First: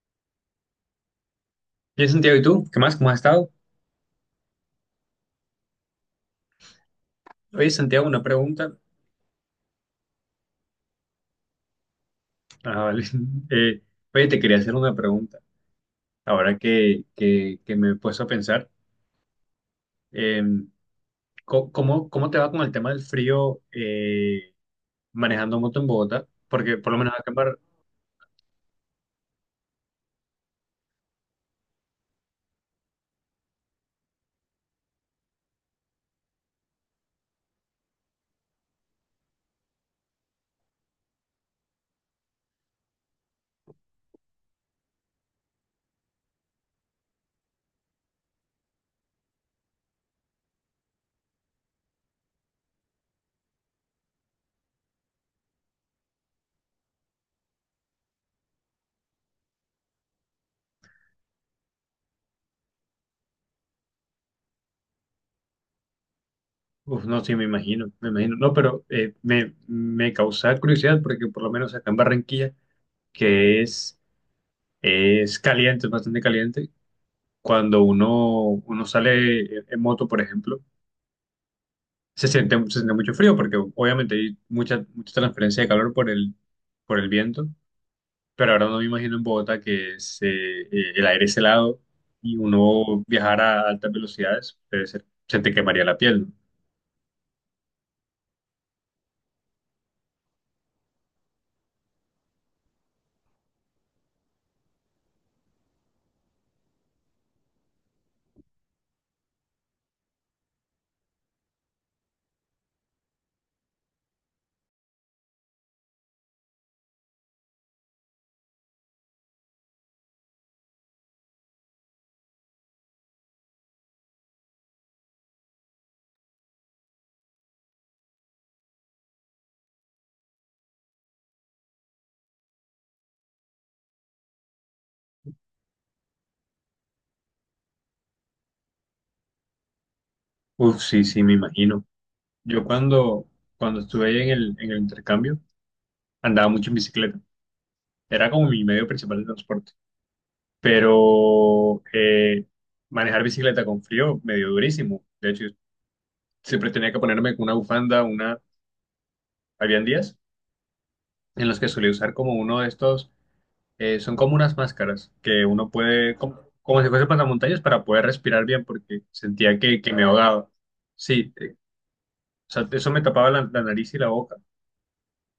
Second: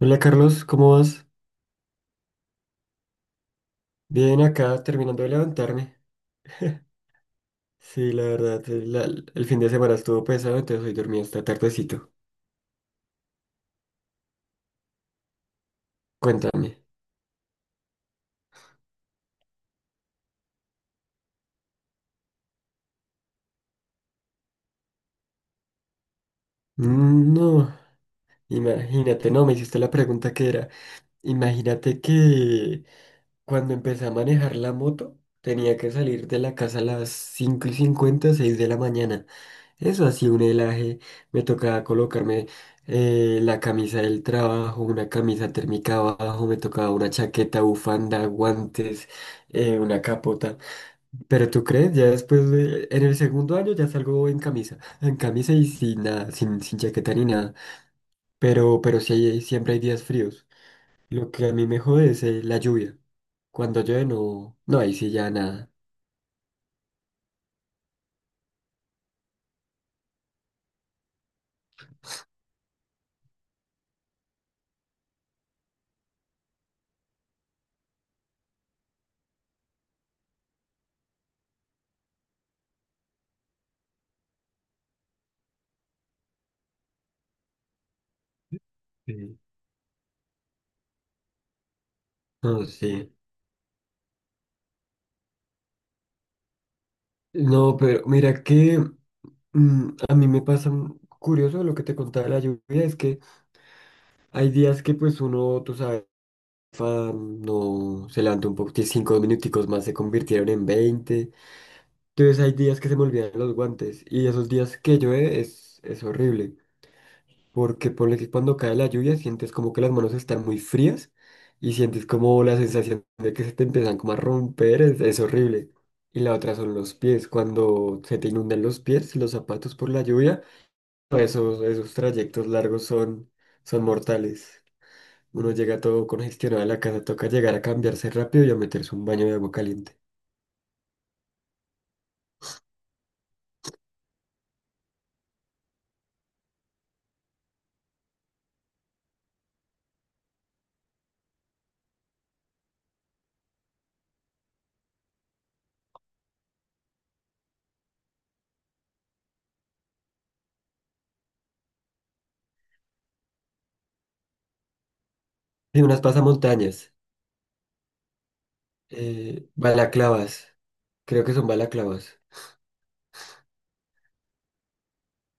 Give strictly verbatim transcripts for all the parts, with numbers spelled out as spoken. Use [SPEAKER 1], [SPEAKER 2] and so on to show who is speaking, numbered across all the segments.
[SPEAKER 1] Hola, Carlos, ¿cómo vas?
[SPEAKER 2] Bien, Santiago, ¿y tú? ¿Qué más? ¿Cómo has estado?
[SPEAKER 1] Bien acá, terminando de levantarme.
[SPEAKER 2] Oye, Santiago,
[SPEAKER 1] Sí,
[SPEAKER 2] una
[SPEAKER 1] la verdad,
[SPEAKER 2] pregunta.
[SPEAKER 1] eh, la- el fin de semana estuvo pesado, entonces hoy dormí hasta tardecito.
[SPEAKER 2] Ah, vale. Eh, oye, te quería hacer una pregunta. Ahora
[SPEAKER 1] Cuéntame.
[SPEAKER 2] que, que, que me he puesto a pensar, eh, co- ¿cómo, cómo te va con el tema del frío, eh, manejando moto en Bogotá? Porque por lo menos acá
[SPEAKER 1] Mm,
[SPEAKER 2] en Bar-
[SPEAKER 1] no, imagínate, no, me hiciste la pregunta que era. Imagínate que cuando empecé a manejar la moto, tenía que salir de la casa a las cinco y cincuenta, seis de la mañana. Eso así, un helaje. Me tocaba colocarme eh, la camisa del trabajo, una camisa térmica abajo, me tocaba una chaqueta, bufanda, guantes, eh, una capota. Pero tú crees, ya después, de- en el segundo año ya salgo en camisa, en camisa y sin nada, sin, sin chaqueta ni nada. Pero, pero sí, hay- siempre hay días fríos. Lo que a mí me jode es eh, la lluvia. Cuando llueve no, no, ahí sí ya nada.
[SPEAKER 2] uf, no, sí, me imagino, me imagino. No, pero eh, me, me causa curiosidad porque por lo menos acá en Barranquilla, que es, es caliente, es bastante caliente, cuando uno, uno sale en en moto, por ejemplo. Se siente, se siente mucho frío porque obviamente hay mucha, mucha transferencia de calor por el, por el viento, pero ahora no me imagino en
[SPEAKER 1] Sí.
[SPEAKER 2] Bogotá que se, eh, el aire es helado y
[SPEAKER 1] No,
[SPEAKER 2] uno
[SPEAKER 1] sí.
[SPEAKER 2] viajar a altas velocidades, debe ser- se te quemaría la piel.
[SPEAKER 1] No, pero mira que Mm, a mí me pasa mm, curioso lo que te contaba de la lluvia, es que hay días que pues uno, tú sabes, fa- no se levanta un poco, que cinco minuticos más se convirtieron en veinte, entonces hay días que se me olvidan los guantes y esos días que llueve es, es horrible, porque ponle que cuando cae la lluvia sientes como que las manos están muy frías y sientes como la sensación de que se te empiezan como a romper, es, es horrible. Y la otra son los pies, cuando se te inundan los pies, los zapatos por la lluvia. No, esos, esos trayectos largos son, son mortales. Uno llega todo congestionado a la casa, toca llegar a cambiarse rápido y a meterse un baño de agua caliente.
[SPEAKER 2] ¿No? Uf, sí, sí, me imagino. Yo cuando, cuando estuve en el, en el intercambio andaba mucho en bicicleta, era como mi medio principal de transporte, pero eh, manejar bicicleta con frío me dio durísimo. De hecho, siempre tenía que ponerme con una bufanda, una... Habían días en los que solía usar como uno de estos, eh, son como unas máscaras que uno
[SPEAKER 1] Y unas
[SPEAKER 2] puede, como, como si
[SPEAKER 1] pasamontañas,
[SPEAKER 2] fuese pasamontañas para poder respirar bien porque
[SPEAKER 1] eh,
[SPEAKER 2] sentía que, que me
[SPEAKER 1] balaclavas,
[SPEAKER 2] ahogaba.
[SPEAKER 1] creo
[SPEAKER 2] Sí,
[SPEAKER 1] que son
[SPEAKER 2] eh,
[SPEAKER 1] balaclavas.
[SPEAKER 2] o sea, eso me tapaba la, la nariz y la boca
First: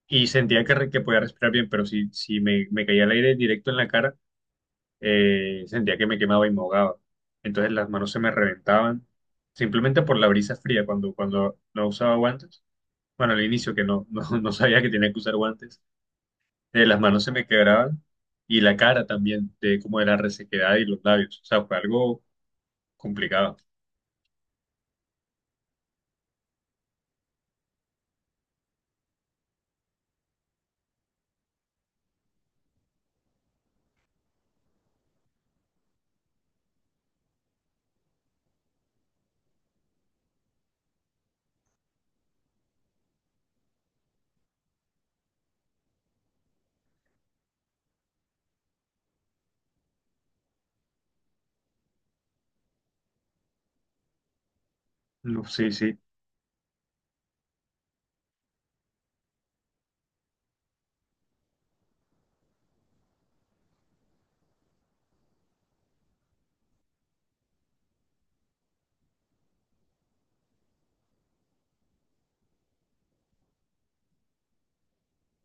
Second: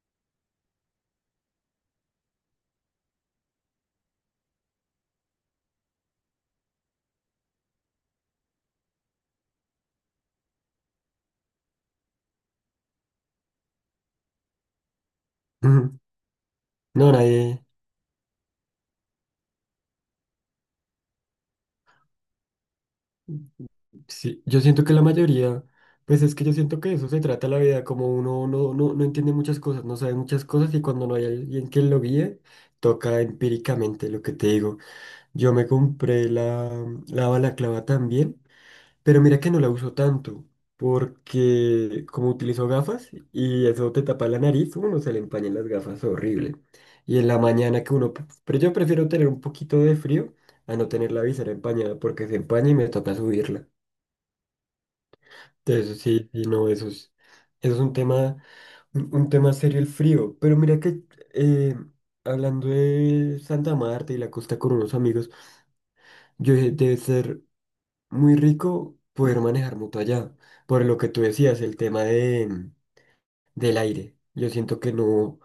[SPEAKER 2] y sentía que, re- que podía respirar bien, pero si, si me, me caía el aire directo en la cara, eh, sentía que me quemaba y me ahogaba. Entonces las manos se me reventaban simplemente por la brisa fría cuando, cuando no usaba guantes. Bueno, al inicio que no, no, no sabía que tenía que usar guantes,
[SPEAKER 1] Ujú.
[SPEAKER 2] eh, las
[SPEAKER 1] No,
[SPEAKER 2] manos se me
[SPEAKER 1] nadie,
[SPEAKER 2] quebraban y la cara también, de como de la resequedad y los labios. O sea, fue algo complicado.
[SPEAKER 1] sí, yo siento que la mayoría, pues es que yo siento que de eso se trata la vida, como uno no, no, no entiende muchas cosas, no sabe muchas cosas y cuando no hay alguien que lo guíe, toca empíricamente lo que te digo. Yo me compré la, la balaclava también. Pero mira que no la uso tanto, porque como utilizo gafas y eso te tapa la nariz, uno se le empañan las gafas horrible. Y en la mañana que uno... Pero yo prefiero tener un poquito de frío a no tener la visera empañada, porque se empaña y me toca subirla.
[SPEAKER 2] No, sí, sí.
[SPEAKER 1] Entonces sí, y no, eso es, eso es un tema, un, un tema serio el frío. Pero mira que eh, hablando de Santa Marta y la costa con unos amigos, yo dije, debe ser muy rico poder manejar moto allá. Por lo que tú decías, el tema de, mm, del aire. Yo siento que no,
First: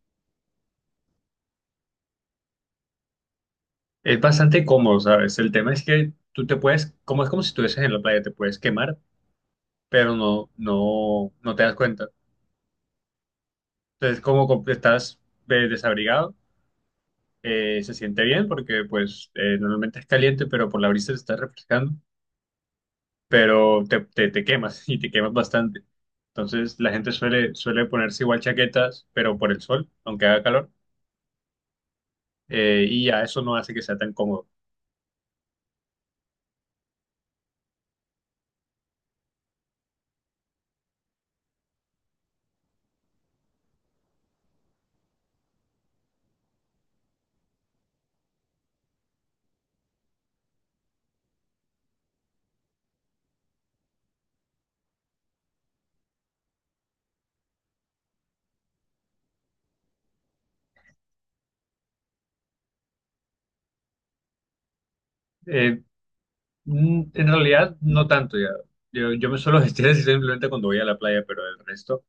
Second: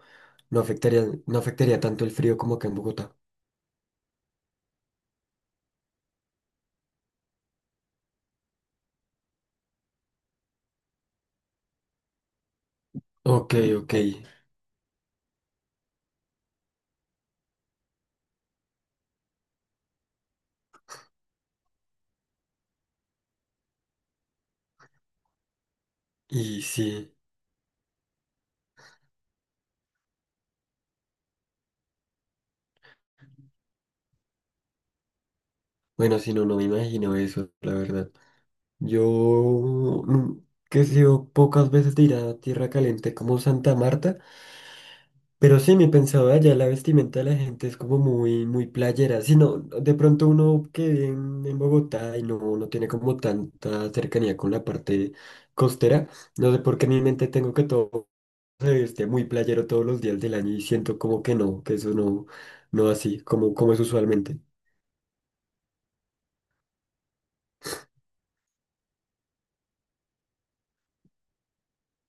[SPEAKER 1] no afectaría, no afectaría tanto el frío como acá en Bogotá.
[SPEAKER 2] Es bastante cómodo, ¿sabes? El tema es que tú te puedes, como es como si estuvieses en la playa, te puedes quemar, pero no, no, no te das cuenta.
[SPEAKER 1] Ok, ok.
[SPEAKER 2] Entonces, como com- estás eh, desabrigado, eh, se siente bien porque pues eh, normalmente es caliente, pero por la brisa te está refrescando. Pero te, te, te quemas y te quemas bastante.
[SPEAKER 1] Y
[SPEAKER 2] Entonces la gente
[SPEAKER 1] sí,
[SPEAKER 2] suele, suele ponerse igual chaquetas, pero por el sol, aunque haga calor, eh, y ya eso no hace que sea tan cómodo.
[SPEAKER 1] bueno, si no, no me imagino eso, la verdad. Yo nu- que he sido pocas veces de ir a tierra caliente como Santa Marta. Pero sí, mi pensado allá, la vestimenta de la gente es como muy, muy playera. Si no, de pronto uno que vive en, en Bogotá y no, no tiene como tanta cercanía con la parte costera, no sé por qué en mi mente tengo que todo se viste muy playero todos los días del año y siento como que no, que eso no, no así, como, como es usualmente.
[SPEAKER 2] Eh, mm, en realidad no tanto ya. Yo, yo me suelo vestir así simplemente cuando voy a la playa, pero el resto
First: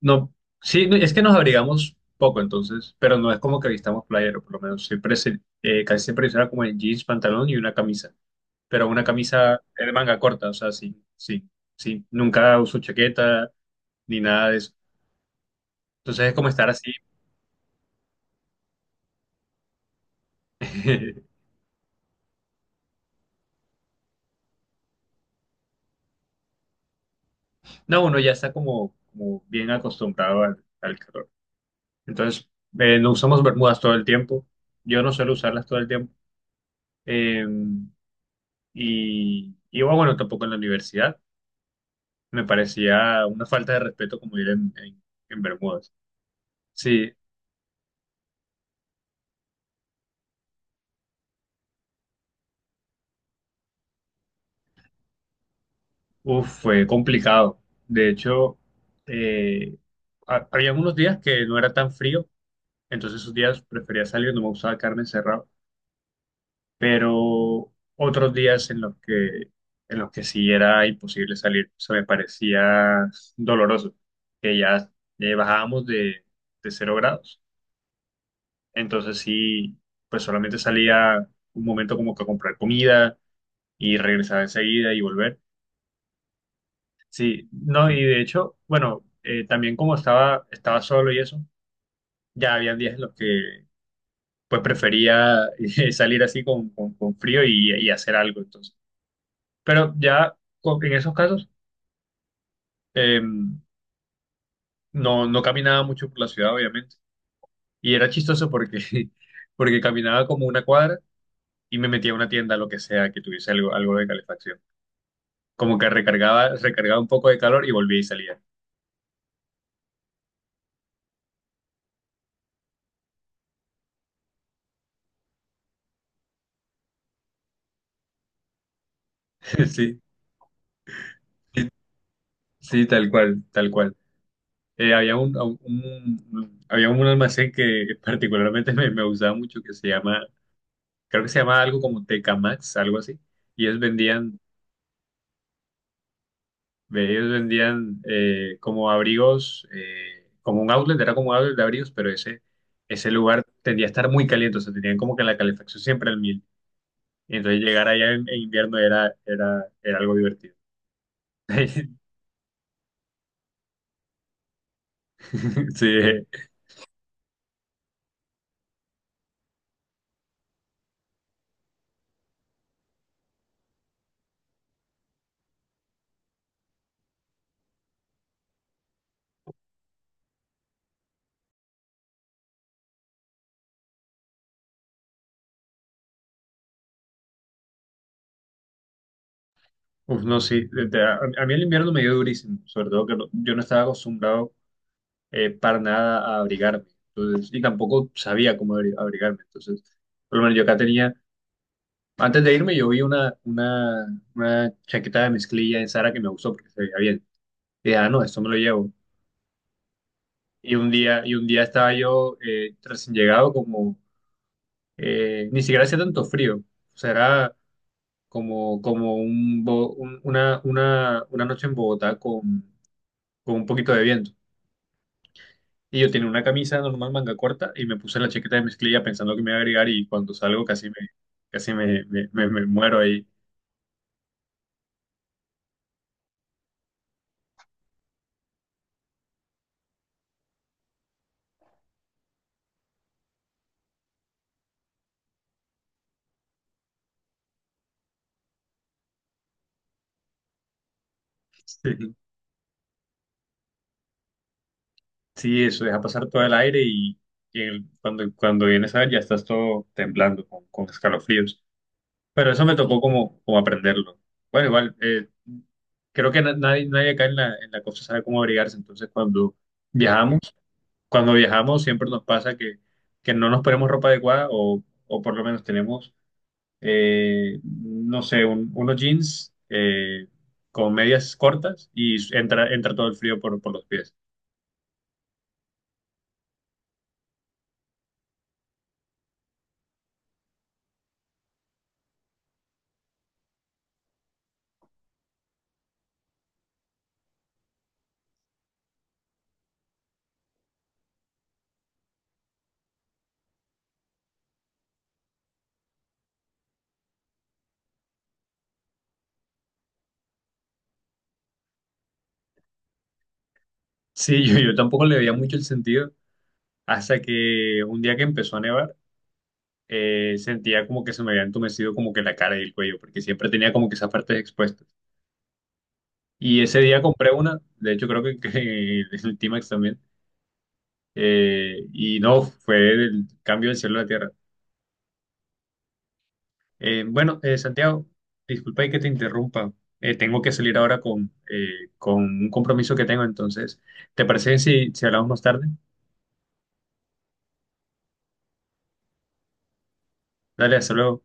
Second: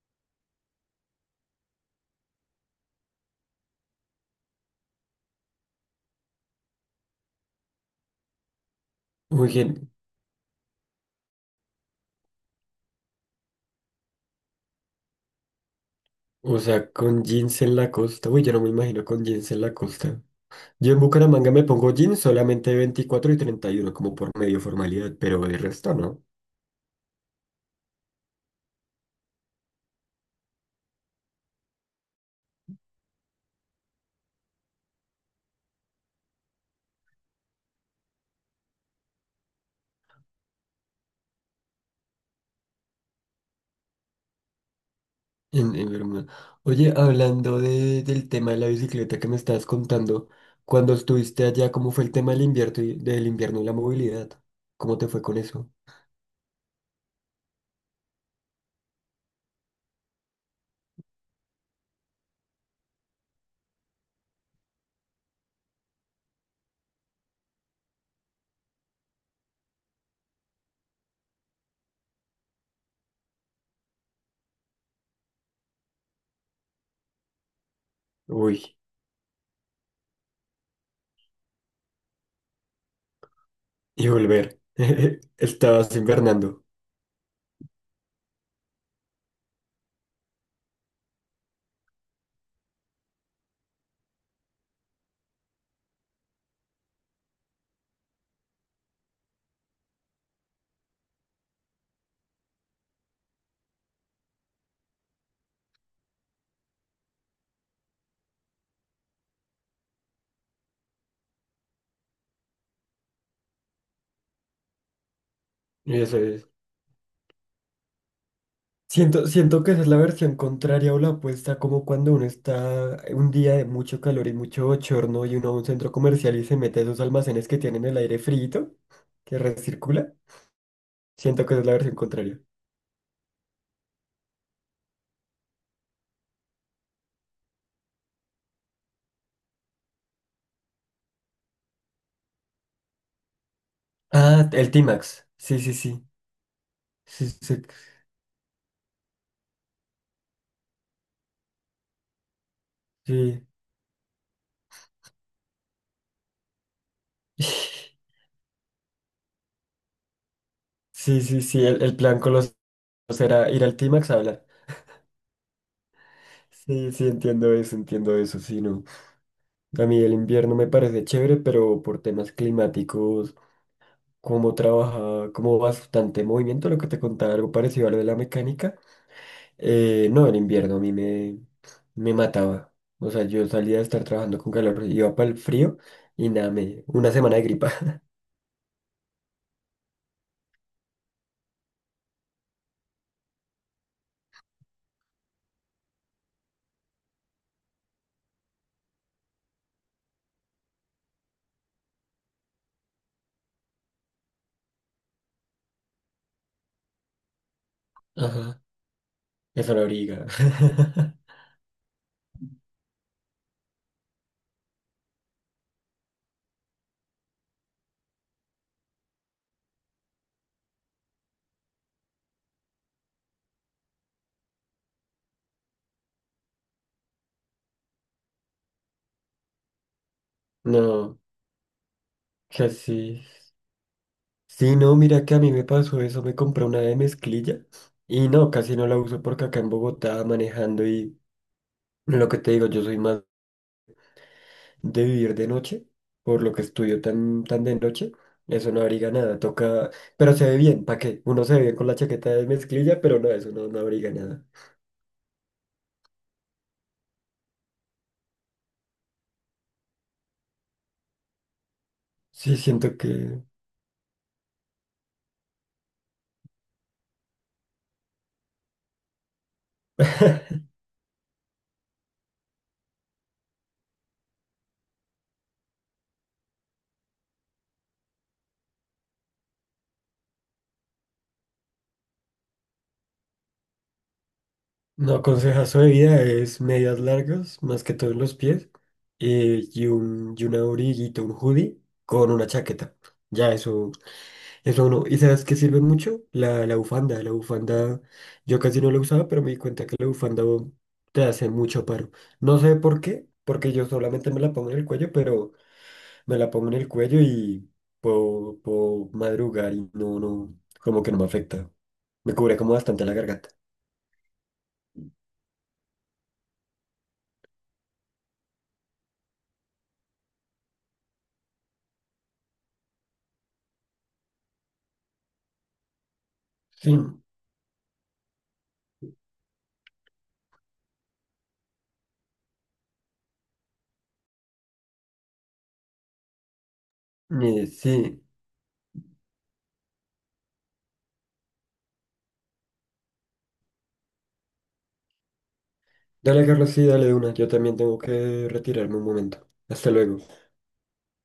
[SPEAKER 2] no. Sí, no, es que nos abrigamos poco entonces, pero no es como que vistamos playero, por lo menos siempre se- eh, casi siempre será como en jeans, pantalón y una camisa, pero una
[SPEAKER 1] Muy
[SPEAKER 2] camisa de
[SPEAKER 1] bien,
[SPEAKER 2] manga corta, o sea, sí, sí, sí. Nunca uso chaqueta ni nada de eso. Entonces es como
[SPEAKER 1] o
[SPEAKER 2] estar
[SPEAKER 1] sea,
[SPEAKER 2] así.
[SPEAKER 1] con jeans en la costa, uy, yo no me imagino con jeans en la costa. Yo en Bucaramanga me pongo jeans solamente veinticuatro y treinta y uno como por medio formalidad, pero de resto no.
[SPEAKER 2] No, uno ya está como, como bien acostumbrado al, al calor. Entonces, eh, no usamos bermudas todo el tiempo. Yo no suelo usarlas todo el tiempo. Eh, y, y bueno, tampoco en la universidad. Me parecía una falta de respeto como ir en, en, en
[SPEAKER 1] En, en
[SPEAKER 2] bermudas.
[SPEAKER 1] Bermuda. Oye,
[SPEAKER 2] Sí,
[SPEAKER 1] hablando de, del tema de la bicicleta que me estabas contando, cuando estuviste allá, ¿cómo fue el tema del invierno y, del invierno y la movilidad? ¿Cómo te fue con eso?
[SPEAKER 2] uf, fue complicado. De hecho, eh, ha- había unos días que no era tan frío. Entonces esos días prefería salir, no me gustaba carne encerrada. Pero otros días en los que, en los que sí era imposible salir, se me parecía doloroso, que ya, ya bajábamos de, de cero grados.
[SPEAKER 1] Uy,
[SPEAKER 2] Entonces sí, pues solamente salía un momento como que a comprar comida y
[SPEAKER 1] y
[SPEAKER 2] regresaba
[SPEAKER 1] volver.
[SPEAKER 2] enseguida y volver.
[SPEAKER 1] Estabas invernando.
[SPEAKER 2] Sí, no, y de hecho, bueno, eh, también como estaba, estaba solo y eso, ya había días en los que pues prefería eh, salir así con, con, con frío y, y hacer algo entonces. Pero ya con- en esos casos, eh, no, no caminaba mucho por la ciudad, obviamente. Y era chistoso porque, porque caminaba como una cuadra y me metía a una tienda, lo que sea, que tuviese algo, algo de calefacción. Como que
[SPEAKER 1] Eso es.
[SPEAKER 2] recargaba, recargaba un poco de calor y volvía y salía.
[SPEAKER 1] Siento, siento que esa es la versión contraria o la opuesta, como cuando uno está un día de mucho calor y mucho bochorno y uno va a un centro comercial y se mete a esos almacenes que tienen el aire frito, que
[SPEAKER 2] Sí,
[SPEAKER 1] recircula. Siento que esa es la versión contraria.
[SPEAKER 2] sí, tal cual, tal cual. Eh, había un, un- un- había un almacén que particularmente me, me gustaba mucho que se llama, creo que se llama algo como Tecamax, algo así. Y ellos vendían.
[SPEAKER 1] Ah, el T-Max. Sí, sí, sí.
[SPEAKER 2] Ve,
[SPEAKER 1] Sí,
[SPEAKER 2] ellos
[SPEAKER 1] sí,
[SPEAKER 2] vendían, eh, como abrigos, eh, como un outlet, era como un outlet de abrigos, pero ese, ese lugar
[SPEAKER 1] sí.
[SPEAKER 2] tendía a estar muy caliente, o sea, tenían como que la calefacción siempre al mil. Y entonces llegar allá en, en invierno era, era, era algo divertido.
[SPEAKER 1] Sí, sí, sí, el, el plan con los dos era ir al T-Max a hablar.
[SPEAKER 2] Sí, eh,
[SPEAKER 1] Sí, sí, entiendo eso, entiendo eso, sí, no. A mí el invierno me parece chévere, pero por temas climáticos, como trabaja, como bastante movimiento, lo que te contaba, algo parecido a lo de la mecánica, eh, no, el invierno a mí me, me mataba. O sea, yo salía de estar trabajando con calor, iba para el frío y nada, me, una semana de gripa.
[SPEAKER 2] uf, no, sí, de- de- a, a mí el invierno me dio durísimo, sobre todo que no- yo no estaba acostumbrado, eh, para nada a abrigarme, entonces, y tampoco sabía cómo abri- abrigarme, entonces, por lo menos yo acá tenía. Antes de irme, yo vi una, una, una chaqueta de mezclilla en Sara que me gustó porque se veía bien. Y dije, ah, no, esto me lo
[SPEAKER 1] Ajá,
[SPEAKER 2] llevo.
[SPEAKER 1] eso la briga.
[SPEAKER 2] Y un día, y un día estaba yo, eh, recién llegado, como eh, ni siquiera hacía tanto frío. O sea, era como, como un, bo- un- una, una, una noche en Bogotá con, con un poquito de viento. Y yo tenía una camisa normal, manga corta, y me puse la chaqueta de mezclilla pensando que me iba a agregar. Y cuando salgo, casi me,
[SPEAKER 1] No,
[SPEAKER 2] casi me, me, me- me muero
[SPEAKER 1] casi.
[SPEAKER 2] ahí.
[SPEAKER 1] Sí, no, mira que a mí me pasó eso, me compré una de mezclilla y no, casi no la uso porque acá en Bogotá manejando y lo que te digo, yo soy más de vivir de noche, por lo que estudio tan, tan de noche, eso no abriga nada, toca, pero se ve bien, ¿para qué? Uno se ve bien con la chaqueta de mezclilla, pero no, eso no, no abriga nada.
[SPEAKER 2] Sí, eso deja pasar todo el aire y, y el- cuando, cuando vienes a ver ya estás todo temblando con, con escalofríos. Pero
[SPEAKER 1] Sí,
[SPEAKER 2] eso me
[SPEAKER 1] siento
[SPEAKER 2] tocó como,
[SPEAKER 1] que
[SPEAKER 2] como aprenderlo. Bueno, igual, eh, creo que na- nadie, nadie acá en la, en la costa sabe cómo abrigarse. Entonces, cuando viajamos, cuando viajamos siempre nos pasa que, que no nos ponemos ropa adecuada o, o por lo menos tenemos, eh, no sé, un- unos jeans, eh, con medias cortas y entra, entra todo el frío por, por los pies.
[SPEAKER 1] no, consejazo de vida es medias largas, más que todo en los pies, eh, y un, y una abriguito, un hoodie con una chaqueta, ya eso. Eso no. ¿Y sabes qué sirve mucho? La, la bufanda. La bufanda, yo casi no la usaba, pero me di cuenta que la bufanda oh, te hace mucho paro. No sé por qué, porque yo solamente me la pongo en el cuello, pero me la pongo en el cuello y puedo, puedo madrugar y no, no, como que no me afecta. Me cubre como bastante la garganta.
[SPEAKER 2] Sí, yo, yo tampoco le veía mucho el sentido. Hasta que un día que empezó a nevar, eh, sentía como que se me había entumecido como que la cara y el cuello, porque siempre tenía como que esas partes expuestas. Y ese
[SPEAKER 1] Sí,
[SPEAKER 2] día compré una, de hecho creo que, que el T-Max también, eh, y no, fue el cambio del cielo a la tierra. Eh, bueno, eh,
[SPEAKER 1] eh,
[SPEAKER 2] Santiago,
[SPEAKER 1] sí.
[SPEAKER 2] disculpa y que te interrumpa, Eh, tengo que salir ahora con, eh, con un compromiso que tengo, entonces, ¿te parece si, si hablamos más tarde?
[SPEAKER 1] Dale, Carlos, sí, dale de una. Yo también tengo que retirarme un momento. Hasta luego.
[SPEAKER 2] Dale, hasta luego.